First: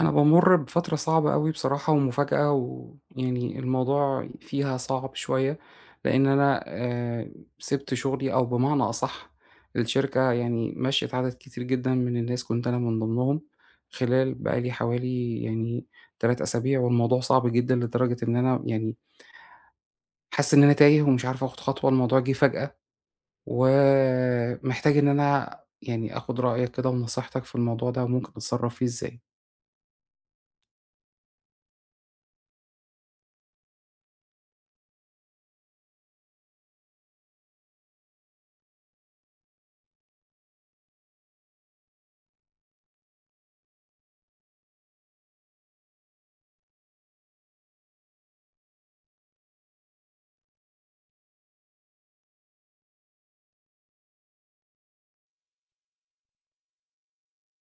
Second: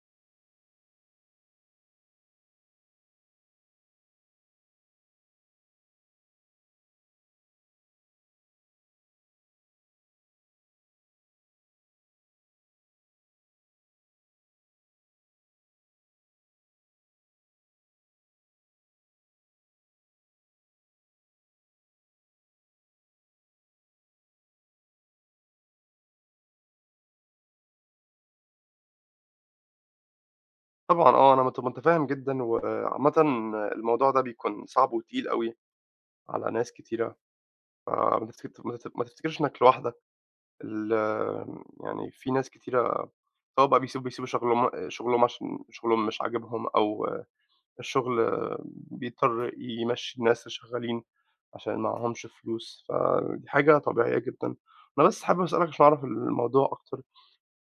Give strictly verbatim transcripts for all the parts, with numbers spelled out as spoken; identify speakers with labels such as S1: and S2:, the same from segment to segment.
S1: أنا بامُر بفترة صعبة أوي بصراحة ومفاجأة، ويعني الموضوع فيها صعب شوية، لإن أنا آآ سِبت شغلي، أو بمعنى أصح الشركة، يعني مشّيت عدد كتير جدًا من الناس، كنت أنا من ضمنهم، خلال بقى لي حوالي يعني تلاتة أسابيع. والموضوع صعب جدًا لدرجة إن أنا يعني حاسس إن أنا تايه ومش عارف آخُد خطوة، الموضوع جِه فجأة، ومحتاج إن أنا يعني آخُد رأيك كده ونصيحتك في الموضوع ده، وممكن أتصرّف فيه إزاي؟
S2: طبعًا آه، أنا مت متفهّم جدًا، وعامةً الموضوع ده بيكون صعب وتقيل أوي على ناس كتيرة، فما تفتك ما تف ما تفتكرش إنّك لوحدك، ال يعني في ناس كتيرة سواء بقى بيسيبوا بيسيبوا شغلهم شغلهم عشان شغلهم مش عاجبهم أو الشغل بيضطر يمشّي الناس اللي شغّالين عشان معاهمش فلوس، فدي حاجة طبيعية جدًا. أنا بس حابب أسألك عشان أعرف الموضوع أكتر.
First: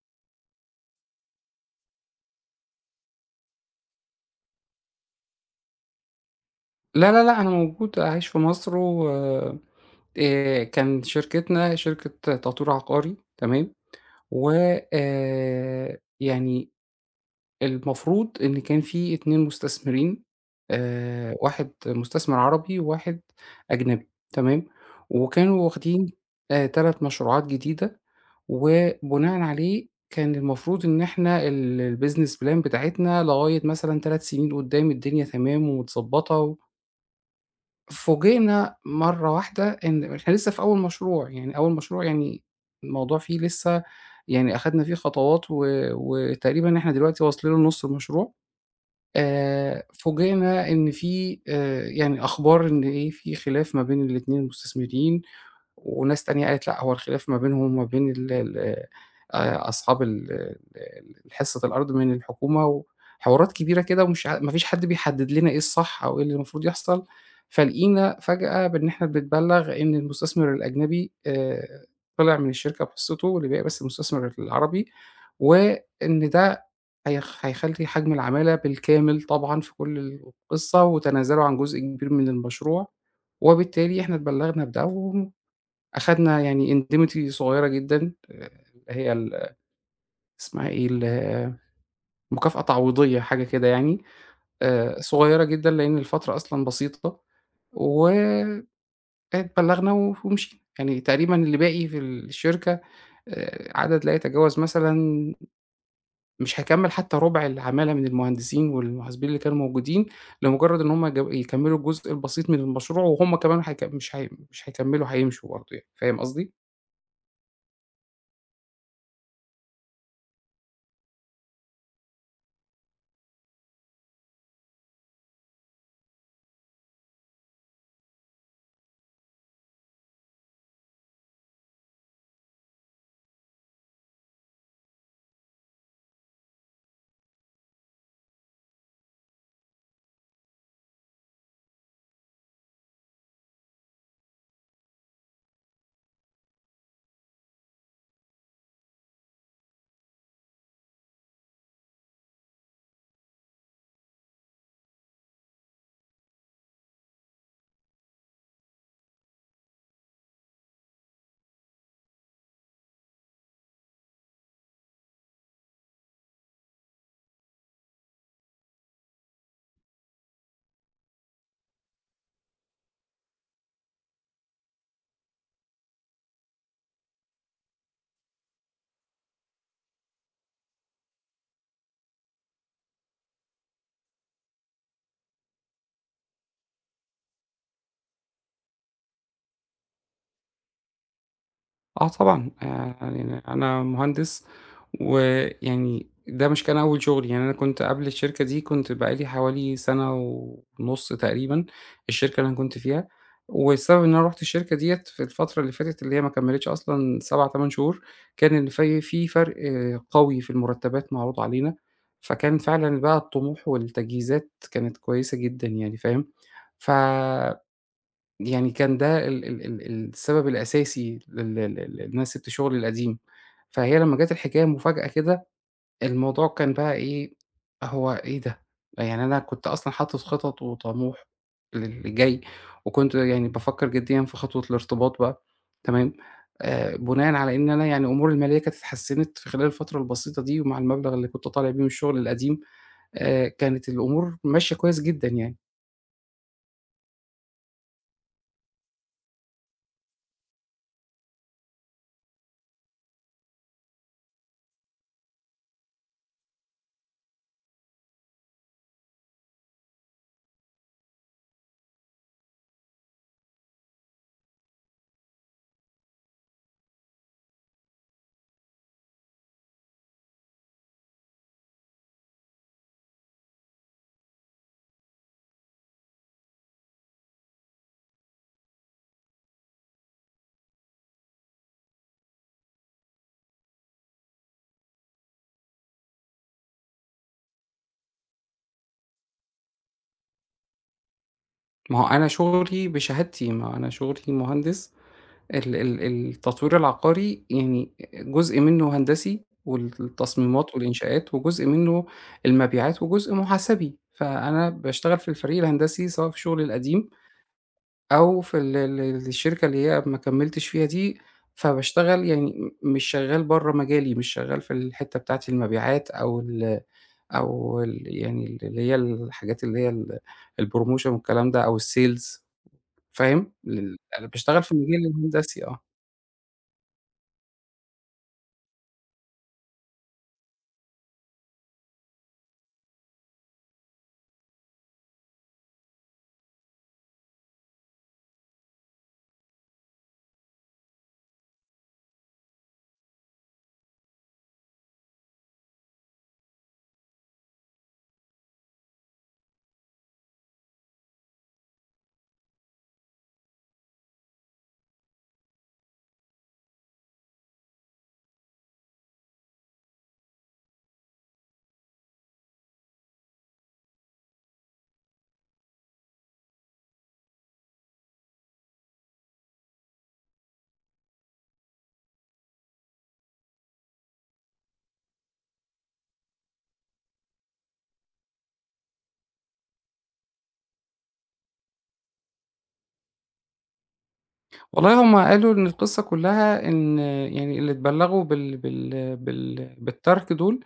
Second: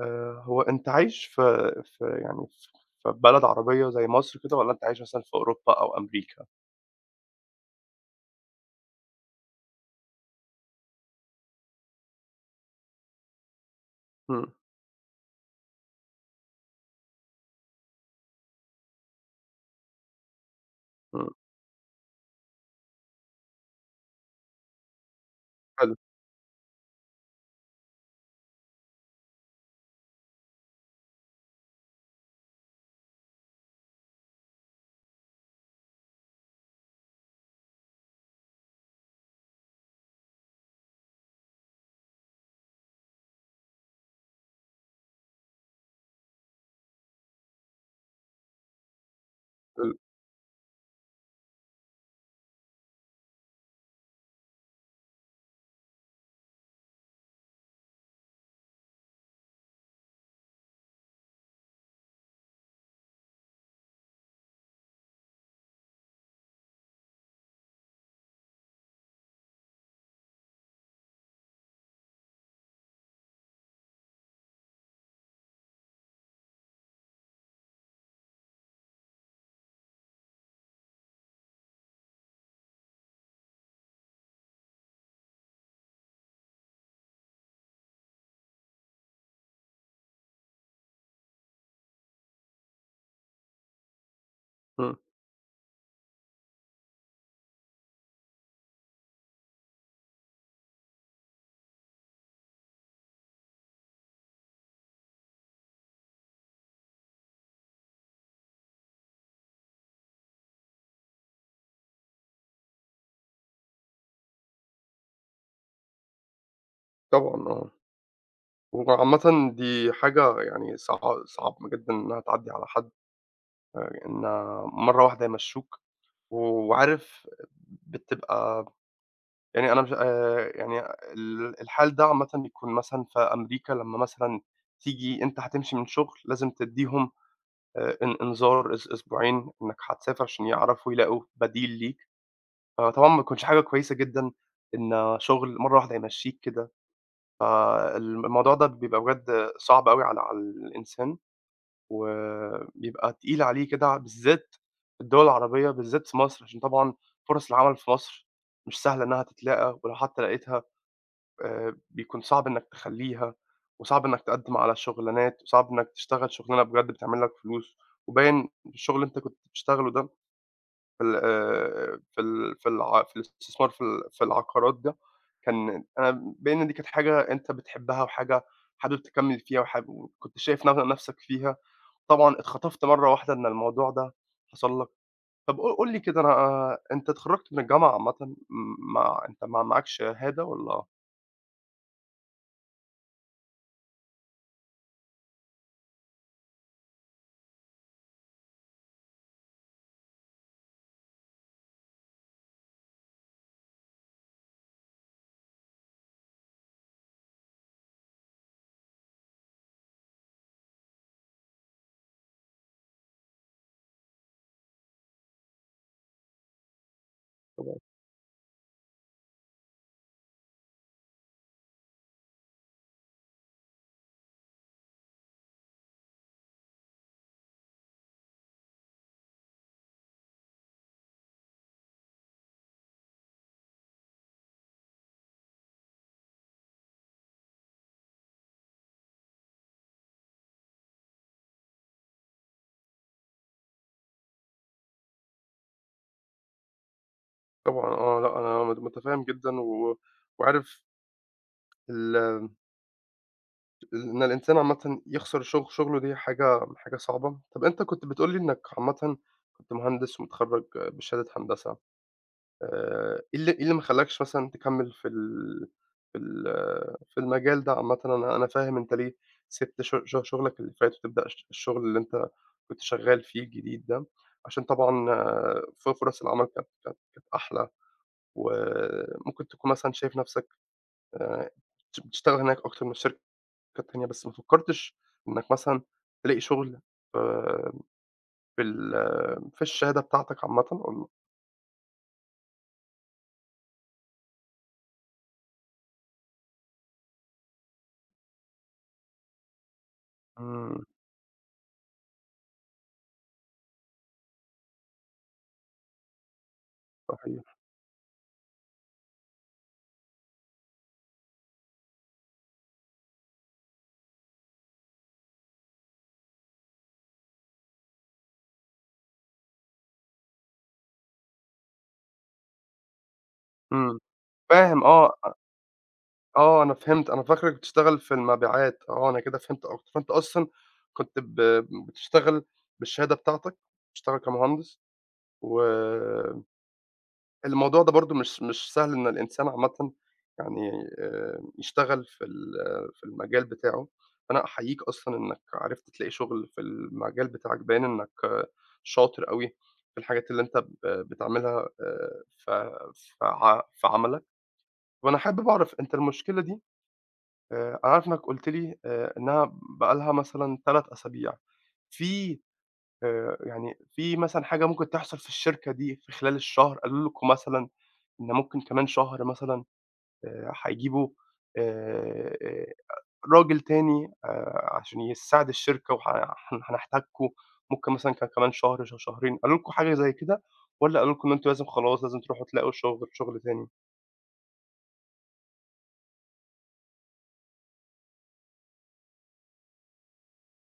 S2: آآ هو أنت عايش في في يعني ف في بلد عربية زي مصر كده والّا أنت عايش مثلًا في أوروبا أو أمريكا؟
S1: لا، لا، لأ، أنا موجود عايش في مصر، و آآ كان شركتنا شركة تطوير عقاري، تمام. و
S2: إمم،
S1: آآ يعني المفروض إن كان في اتنين مستثمرين،
S2: إمم،
S1: آآ واحد مستثمر عربي وواحد أجنبي، تمام، وكانوا
S2: حلو،
S1: واخدين آآ تلات مشروعات جديدة، وبناءً عليه كان المفروض إن إحنا ال الbusiness plan بتاعتنا لغاية مثلًا تلات سنين قدّام، الدنيا تمام ومتضبّطة. و فوجئنا مرّة واحدة إن إحنا لسه في أول مشروع، يعني أول مشروع، يعني الموضوع فيه لسه، يعني أخدنا فيه خطوات، و وتقريبًا إحنا دلوقتي واصلين لنُص المشروع. آآ
S2: حلو،
S1: فوجئنا إن في آآ يعني أخبار إن إيه، في خلاف ما بين الاتنين المستثمرين، وناس تانية قالت لأ، هو الخلاف ما بينهم وما بين ال ال آآ أصحاب ال ال ال- حصة الأرض من الحكومة، وحوارات كبيرة كده، ومش ع ما فيش حد بيحدد لنا إيه الصح أو إيه اللي المفروض يحصل. فلقينا فجأة بإن إحنا بنتبلّغ إن المستثمر الأجنبي آآ طلع من الشركة بحصته، واللي باقي بس المستثمر العربي، وإن ده هيخ هيخلّي حجم العمالة بالكامل، طبعًا في كل القصة، وتنازلوا عن جزء كبير من المشروع، وبالتالي إحنا اتبلّغنا بده، و أخدنا يعني indemnity صغيّرة جدًا. آآ هي ال اسمها إيه، ال مكافأة تعويضية، حاجة كده يعني،
S2: إمم،
S1: آآ صغيّرة جدًا، لإن الفترة أصلًا بسيطة، واتبلّغنا و ومشينا. يعني تقريبًا اللي باقي في الشركة آآ عدد لا يتجاوز، مثلًا، مش هيكمّل حتى ربع العمالة من المهندسين والمحاسبين اللي كانوا موجودين، لمجرد إن هُم جو يكمّلوا الجزء البسيط من المشروع، وهُم كمان هيك مش هي مش هيكمّلوا، هيمشوا برضه يعني، فاهم قصدي؟
S2: طبعًا آه. وعامةً دي حاجة يعني صع صعب جدًا إنها تعدّي على حد، آآ إن مرّة واحدة يمشّوك وعارف بتبقى، يعني أنا مش آآ يعني ال الحال ده عامةً بيكون مثلًا في أمريكا لمّا مثلًا تيجي أنت هتمشي من شغل لازم تدّيهم آآ إن إنذار أس أسبوعين إنك هتسافر عشان يعرفوا يلاقوا بديل ليك، فطبعًا ما تكونش حاجة كويسة جدًا إن شغل مرّة واحدة يمشّيك كده، فالم الموضوع ده بيبقى بجد صعب أوي على على الإنسان، وبيبقى تقيل عليه كده، ع بالذات في الدول العربية، بالذات في مصر، عشان طبعًا فرص العمل في مصر مش سهلة إنها تتلاقى، ولو حتى لقيتها آآ بيكون صعب إنّك تخلّيها، وصعب إنّك تقدّم على شُغلانات، وصعب إنّك تشتغل شُغلانة بجد بتعمل لك فلوس، وباين الشغل اللي أنت كنت بتشتغله ده في ال آآ في ال في الع في الاستثمار في ال في العقارات ده، كان أنا باين إن دي كانت حاجة أنت بتحبها وحاجة حابب تكمّل فيها وحاب وكنت شايف ن نَفْسك فيها، طبعًا اتخطفت مرّة واحدة إن الموضوع ده حصل لك. طَب قُل قُل لي كده، أنا أنت اتخرّجت من الجامعة عامةً، م مع أنت ما معاكش شهادة والّا؟
S1: آه طبعًا، آآ يعني أنا مهندس، ويعني ده مش كان أول شغل، يعني أنا كنت قبل الشركة دي كنت بقى لي حوالي سَنة ونُص تقريبًا، الشركة اللي أنا كنت فيها، والسبب إن أنا رُحت الشركة ديّة في الفترة اللي فاتت، اللي هي ما كمّلتش أصلًا سبع، تمانية شهور، كان إن في في فرق آه، قوي في المرتبات معروض علينا، فكان فعلًا بقى الطموح والتجهيزات كانت كويسة جدًا يعني، فاهم؟ ف يعني كان ده ال ال ال السبب الأساسي لل لل لل إن أنا سِبت شغلي القديم. فهي لمّا جات الحكاية مفاجأة كده، الموضوع كان بقى إيه، هو إيه ده؟! يعني أنا كنت أصلًا حاطط خطط وطموح للي جاي، وكنت يعني بافكّر جديًا في خطوة الارتباط بقى، تمام. آآ بُناءً على إن أنا يعني أموري المالية كانت اتحسّنت في خلال الفترة البسيطة دي، ومع المبلغ اللي كنت طالع بيه من الشغل القديم، آآ كانت الأمور ماشية كويس جدًا يعني.
S2: طبعًا آه، لأ أنا مت متفهّم جدًا، و وعارف ال إن الإنسان عامةً يخسر شغل شغله دي حاجة حاجة صعبة. طَب أنت كنت بتقول لي إنك عامةً كنت مهندس متخرّج بشهادة هندسة، آآ إيه اللي إيه اللي ما خلّاكش مثلًا تكمّل في ال في ال في المجال ده عامةً؟ أنا أنا فاهم أنت ليه سِبت ش ش شغلك اللي فات وتبدأ الش الشغل اللي أنت كنت شغّال فيه الجديد ده، عشان طبعًا ف فرص العمل كانت كانت كانت أحلى، وممكن تكون مثلًا شايف نَفْسك آآ بت بتشتغل هناك أكتر من الشركة التانية، بس ما فكّرتش إنّك مثلًا تلاقي شُغل آآ بال في الشهادة بتاعتك عامةً، والّا؟
S1: ما هو أنا شغلي بشهادتي، ما أنا شغلي مهندس، ال ال التطوير العقاري يعني جزء منّه هندسي، وال التصميمات
S2: إمم،
S1: والإنشاءات، وجزء منّه المبيعات، وجزء محاسبي. فأنا باشتغل في الفريق الهندسي سواء في شغلي القديم،
S2: صحيح.
S1: أو في ال ال ال- الشركة اللي هي ما كمّلتش فيها دي، فباشتغل يعني م مش شغّال برّه مجالي، مش شغّال في الحتّة بتاعة المبيعات، أو ال أو ال يعني ال اللي هي الحاجات اللي هي ال الpromotion والكلام ده، أو الsales، فاهم؟ ال
S2: إمم،
S1: أنا باشتغل في
S2: فاهم
S1: المجال
S2: آه،
S1: الهندسي آه.
S2: آه أنا فهمت، أنا فاكرك بتشتغل في المبيعات، آه أنا كده فهمت أكتر، فأنت أصلًا كنت ب بتشتغل بالشهادة بتاعتك، بتشتغل كمهندس، و الموضوع ده برضه مش مش سهل إن الإنسان عامةً يعني آآ يشتغل في ال في المجال بتاعه، فأنا أحييك أصلًا إنك عرفت تلاقي شغل في المجال بتاعك، باين إنك آه، شاطر أوي في الحاجات اللي أنت ب بتعملها آآ ف ف ع في عملك، وأنا حابب أعرف أنت المشكلة دي، آآ أنا عارف إنك قُلت لي آآ إنها بقى لها مثلًا ثلاث أسابيع، في آآ يعني في مثلًا حاجة ممكن تحصل في الشركة دي في خلال الشهر، قالوا لكم مثلًا إن ممكن كمان شهر مثلًا، آآ هيجيبوا آآ راجل تاني آآ عشان يساعد الشركة، وه هن هنحتاجكم، ممكن مثلًا ك كمان شهر، ش شهرين، قالوا لكم حاجة زي كده، والّا قالوا لكم إن أنتم لازم خلاص لازم تروحوا تلاقوا شغل شغل تاني؟
S1: والله هم قالوا إن القصة كلّها إن يعني اللي اتبلّغوا بال بال بال بالترك دول،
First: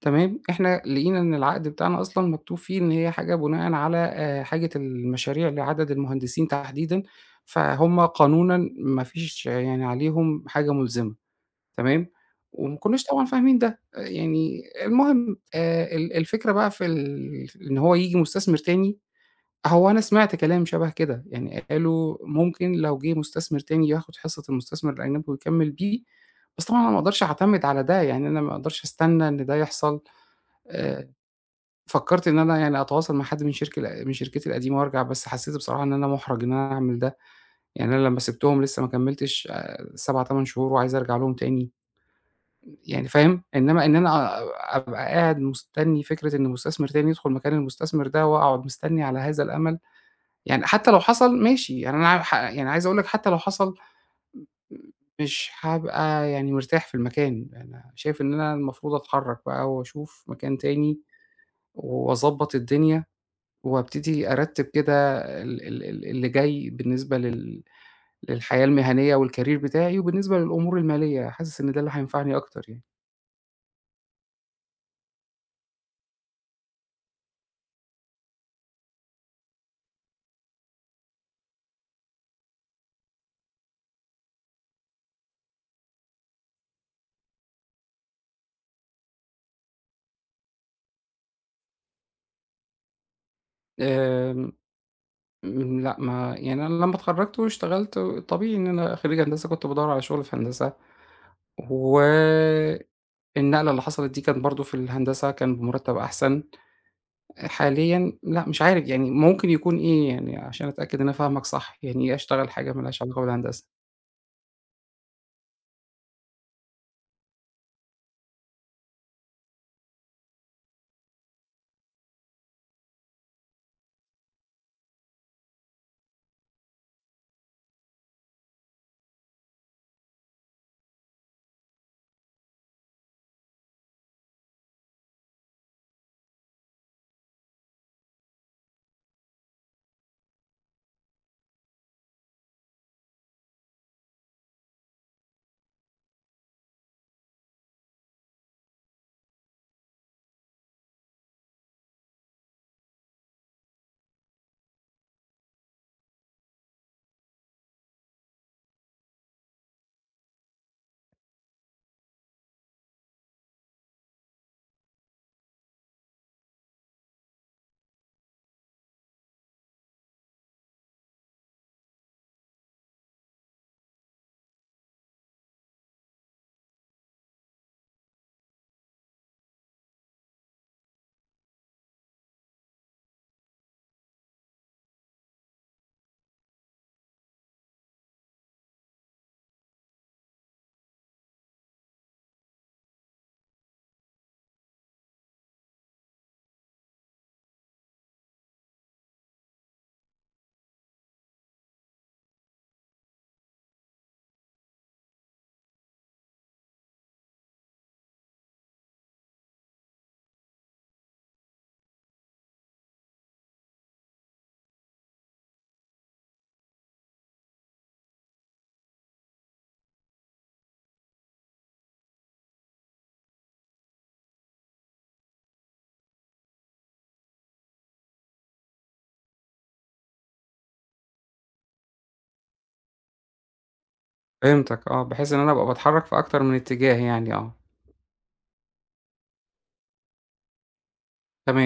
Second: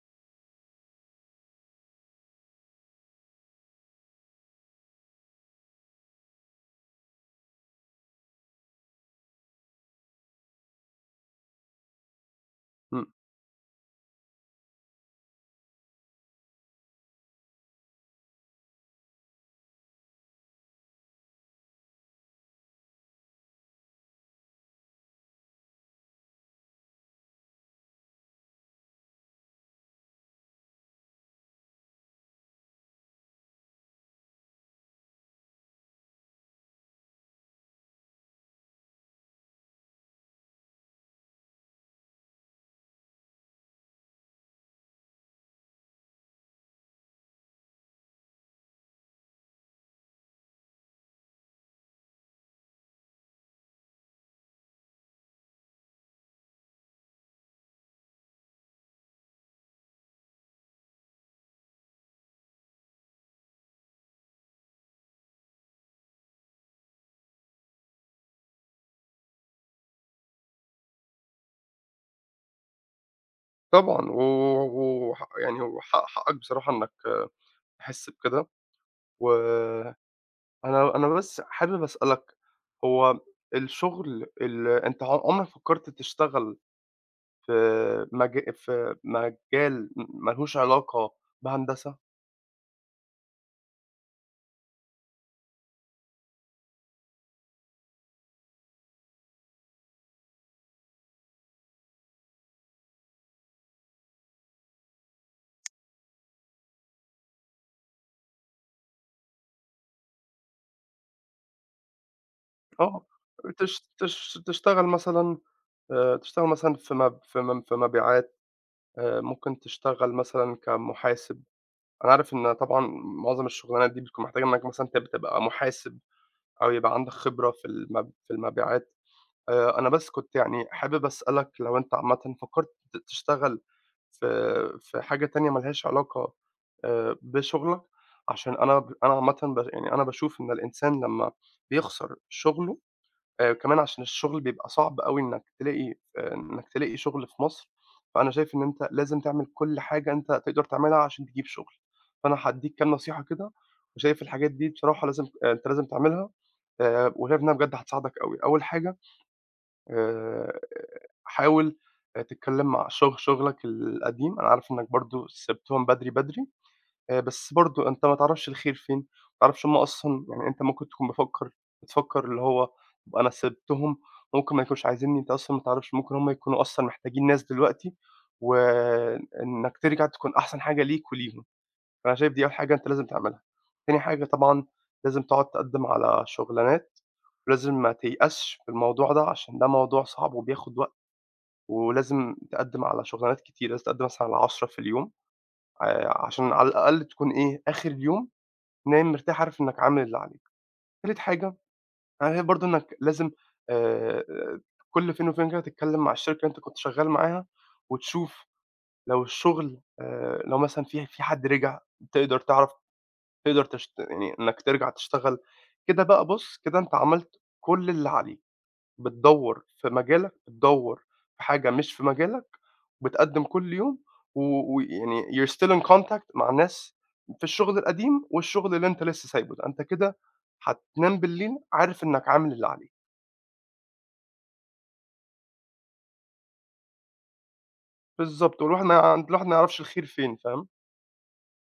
S1: تمام. إحنا لقينا إن العقد بتاعنا أصلًا مكتوب فيه إن هي حاجة بناءً على آآ حاجة المشاريع لعدد المهندسين تحديدًا، فهُم قانونًا ما فيش يعني عليهم حاجة ملزمة، تمام، وما كناش
S2: إمم.
S1: طبعًا فاهمين ده، آه، يعني المهم آآ ال الفكرة بقى في ال إن هو ييجي مستثمر تاني. هو أنا سمعت كلام شبه كده، يعني قالوا ممكن لو جِه مستثمر تاني ياخد حصة المستثمر الأجنبي ويكمّل بيه، بس طبعًا أنا ما اقدرش أعتمد على ده، يعني أنا ما اقدرش أستنى إن ده يحصل، آآ، فكّرت إن أنا يعني أتواصل مع حد من شركة ال من شركتي القديمة وارجع، بس حسّيت بصراحة إن أنا مُحرَج إن أنا أعمل ده، يعني أنا لمّا سِبتهم لسه ما كمّلتش آآ سبعة، تمانية شهور وعايز أرجع لهم تاني، يعني فاهم؟ إنّما إن أنا أبقى قاعد مستنّي فكرة إن مستثمر تاني يدخُل مكان المستثمر ده، واقعد مستنّي على هذا الأمل، يعني حتى لو حصل ماشي، يعني أنا ح يعني عايز أقول لك حتى لو حصل مش هابقى يعني مرتاح في المكان، أنا شايف إن أنا المفروض أتحرّك بقى وأشوف مكان تاني، وأضبّط الدنيا، وأبتدي أرتّب كده ال ال ال اللي جاي بالنسبة لل للحياة المهنية والcareer بتاعي، وبالنسبة للأمور المالية، حاسس إن ده اللي هينفعني أكتر يعني.
S2: طبعًا، و وح يعني وحق حقك بصراحة إنّك تحس بكده، وأنا أنا أنا بس حابب أسألك، هو الشغل، ال أنت ع عمرك فكّرت تشتغل في مج في مجال ما لهوش علاقة بهندسة؟
S1: آمم، م لأ، ما يعني أنا لمّا اتخرّجت واشتغلت طبيعي إن أنا خريج هندسة كنت بادوّر على شغل في هندسة، و النقلة اللي حصلت دي كانت برضه في الهندسة، كان بمرتب أحسن، حاليًا لأ، مش عارف، يعني ممكن يكون إيه يعني عشان أتأكد إن أنا فاهمك صح، يعني إيه أشتغل حاجة ما لهاش
S2: آه،
S1: علاقة بالهندسة؟
S2: تش تش تشتغل مثلًا، آآ، تشتغل مثلًا في مب في م في مبيعات، آآ، ممكن تشتغل مثلًا كمحاسب، أنا عارف إن طبعًا معظم الشغلانات دي بتكون محتاجة إنك مثلًا تب تبقى محاسب أو يبقى عندك خبرة في المب في المبيعات. آآ أنا بس كنت يعني حابب أسألك لو أنت عامةً فكّرت تشتغل في في حاجة تانية ما لهاش علاقة آآ بشُغلك؟ عشان أنا ب أنا عامةً، ب يعني أنا باشوف إن الإنسان لمّا بيخسر شُغله، آآ كمان عشان الشُغل بيبقى صعب أوي إنّك تلاقي آآ إنّك تلاقي شُغل في مصر، فأنا شايف إن أنت لازم تعمل كل حاجة أنت تقدر تعملها عشان تجيب شُغل. فأنا هادّيك كام نصيحة كده وشايف الحاجات دي بصراحة لازم، آه، أنت لازم تعملها، آآ وشايف إنّها بجد هتساعدك أوي. أول حاجة، آآ حاول تتكلّم مع شغ شغلك القديم، أنا عارف إنّك برضه سِبتهم بدري، بدري، آآ بس برضه أنت ما تعرفش الخير فين، ما تعرفش هم أصلًا، يعني أنت ممكن تكون مفكّر بتفكّر اللي هو، طَب أنا سِبتهم ممكن ما يكونوش عايزينّي، أنت أصلًا ما تعرفش ممكن هم يكونوا أصلًا محتاجين ناس دلوقتي، وإنّك ترجع تكون أحسن حاجة ليك وليهم. فأنا شايف دي أول حاجة أنت لازم تعملها. تاني حاجة طبعًا لازم تقعد تقدّم على شُغلانات، ولازم ما تيأسش من الموضوع ده عشان ده موضوع صعب وبياخد وقت، ولازم تقدّم على شُغلانات كتير، لازم تقدّم مثلًا على عشرة في اليوم، آآ عشان على الأقل تكون إيه، آخر اليوم نايم مرتاح عارف إنّك عامل اللي عليك. تالت حاجة، أنا شايف برضه إنّك لازم، آآ كل فين وفين كده تتكلّم مع الشركة اللي أنت كنت شغّال معاها وتشوف لو الشغل، آآ لو مثلًا في في حد رجع تقدر تعرف، تقدر تشت يعني إنك ترجع تشتغل. كده بقى بُص، كده أنت عملت كل اللي عليك، بتدوّر في مجالك، بتدوّر في حاجة مش في مجالك، بتقدّم كل يوم، و ويعني you're still in contact مع ناس في الشغل القديم والشغل اللي أنت لسه سايبه ده، أنت كده هتنام بالليل عارف إنك عامل اللي عليك.
S1: فهمتك آه، بحيث إن أنا أبقى باتحرك في أكتر من اتجاه يعني آه،
S2: بالضبط، والواحد ما الواحد ما يعرفش الخير فين، فاهم؟
S1: تمام.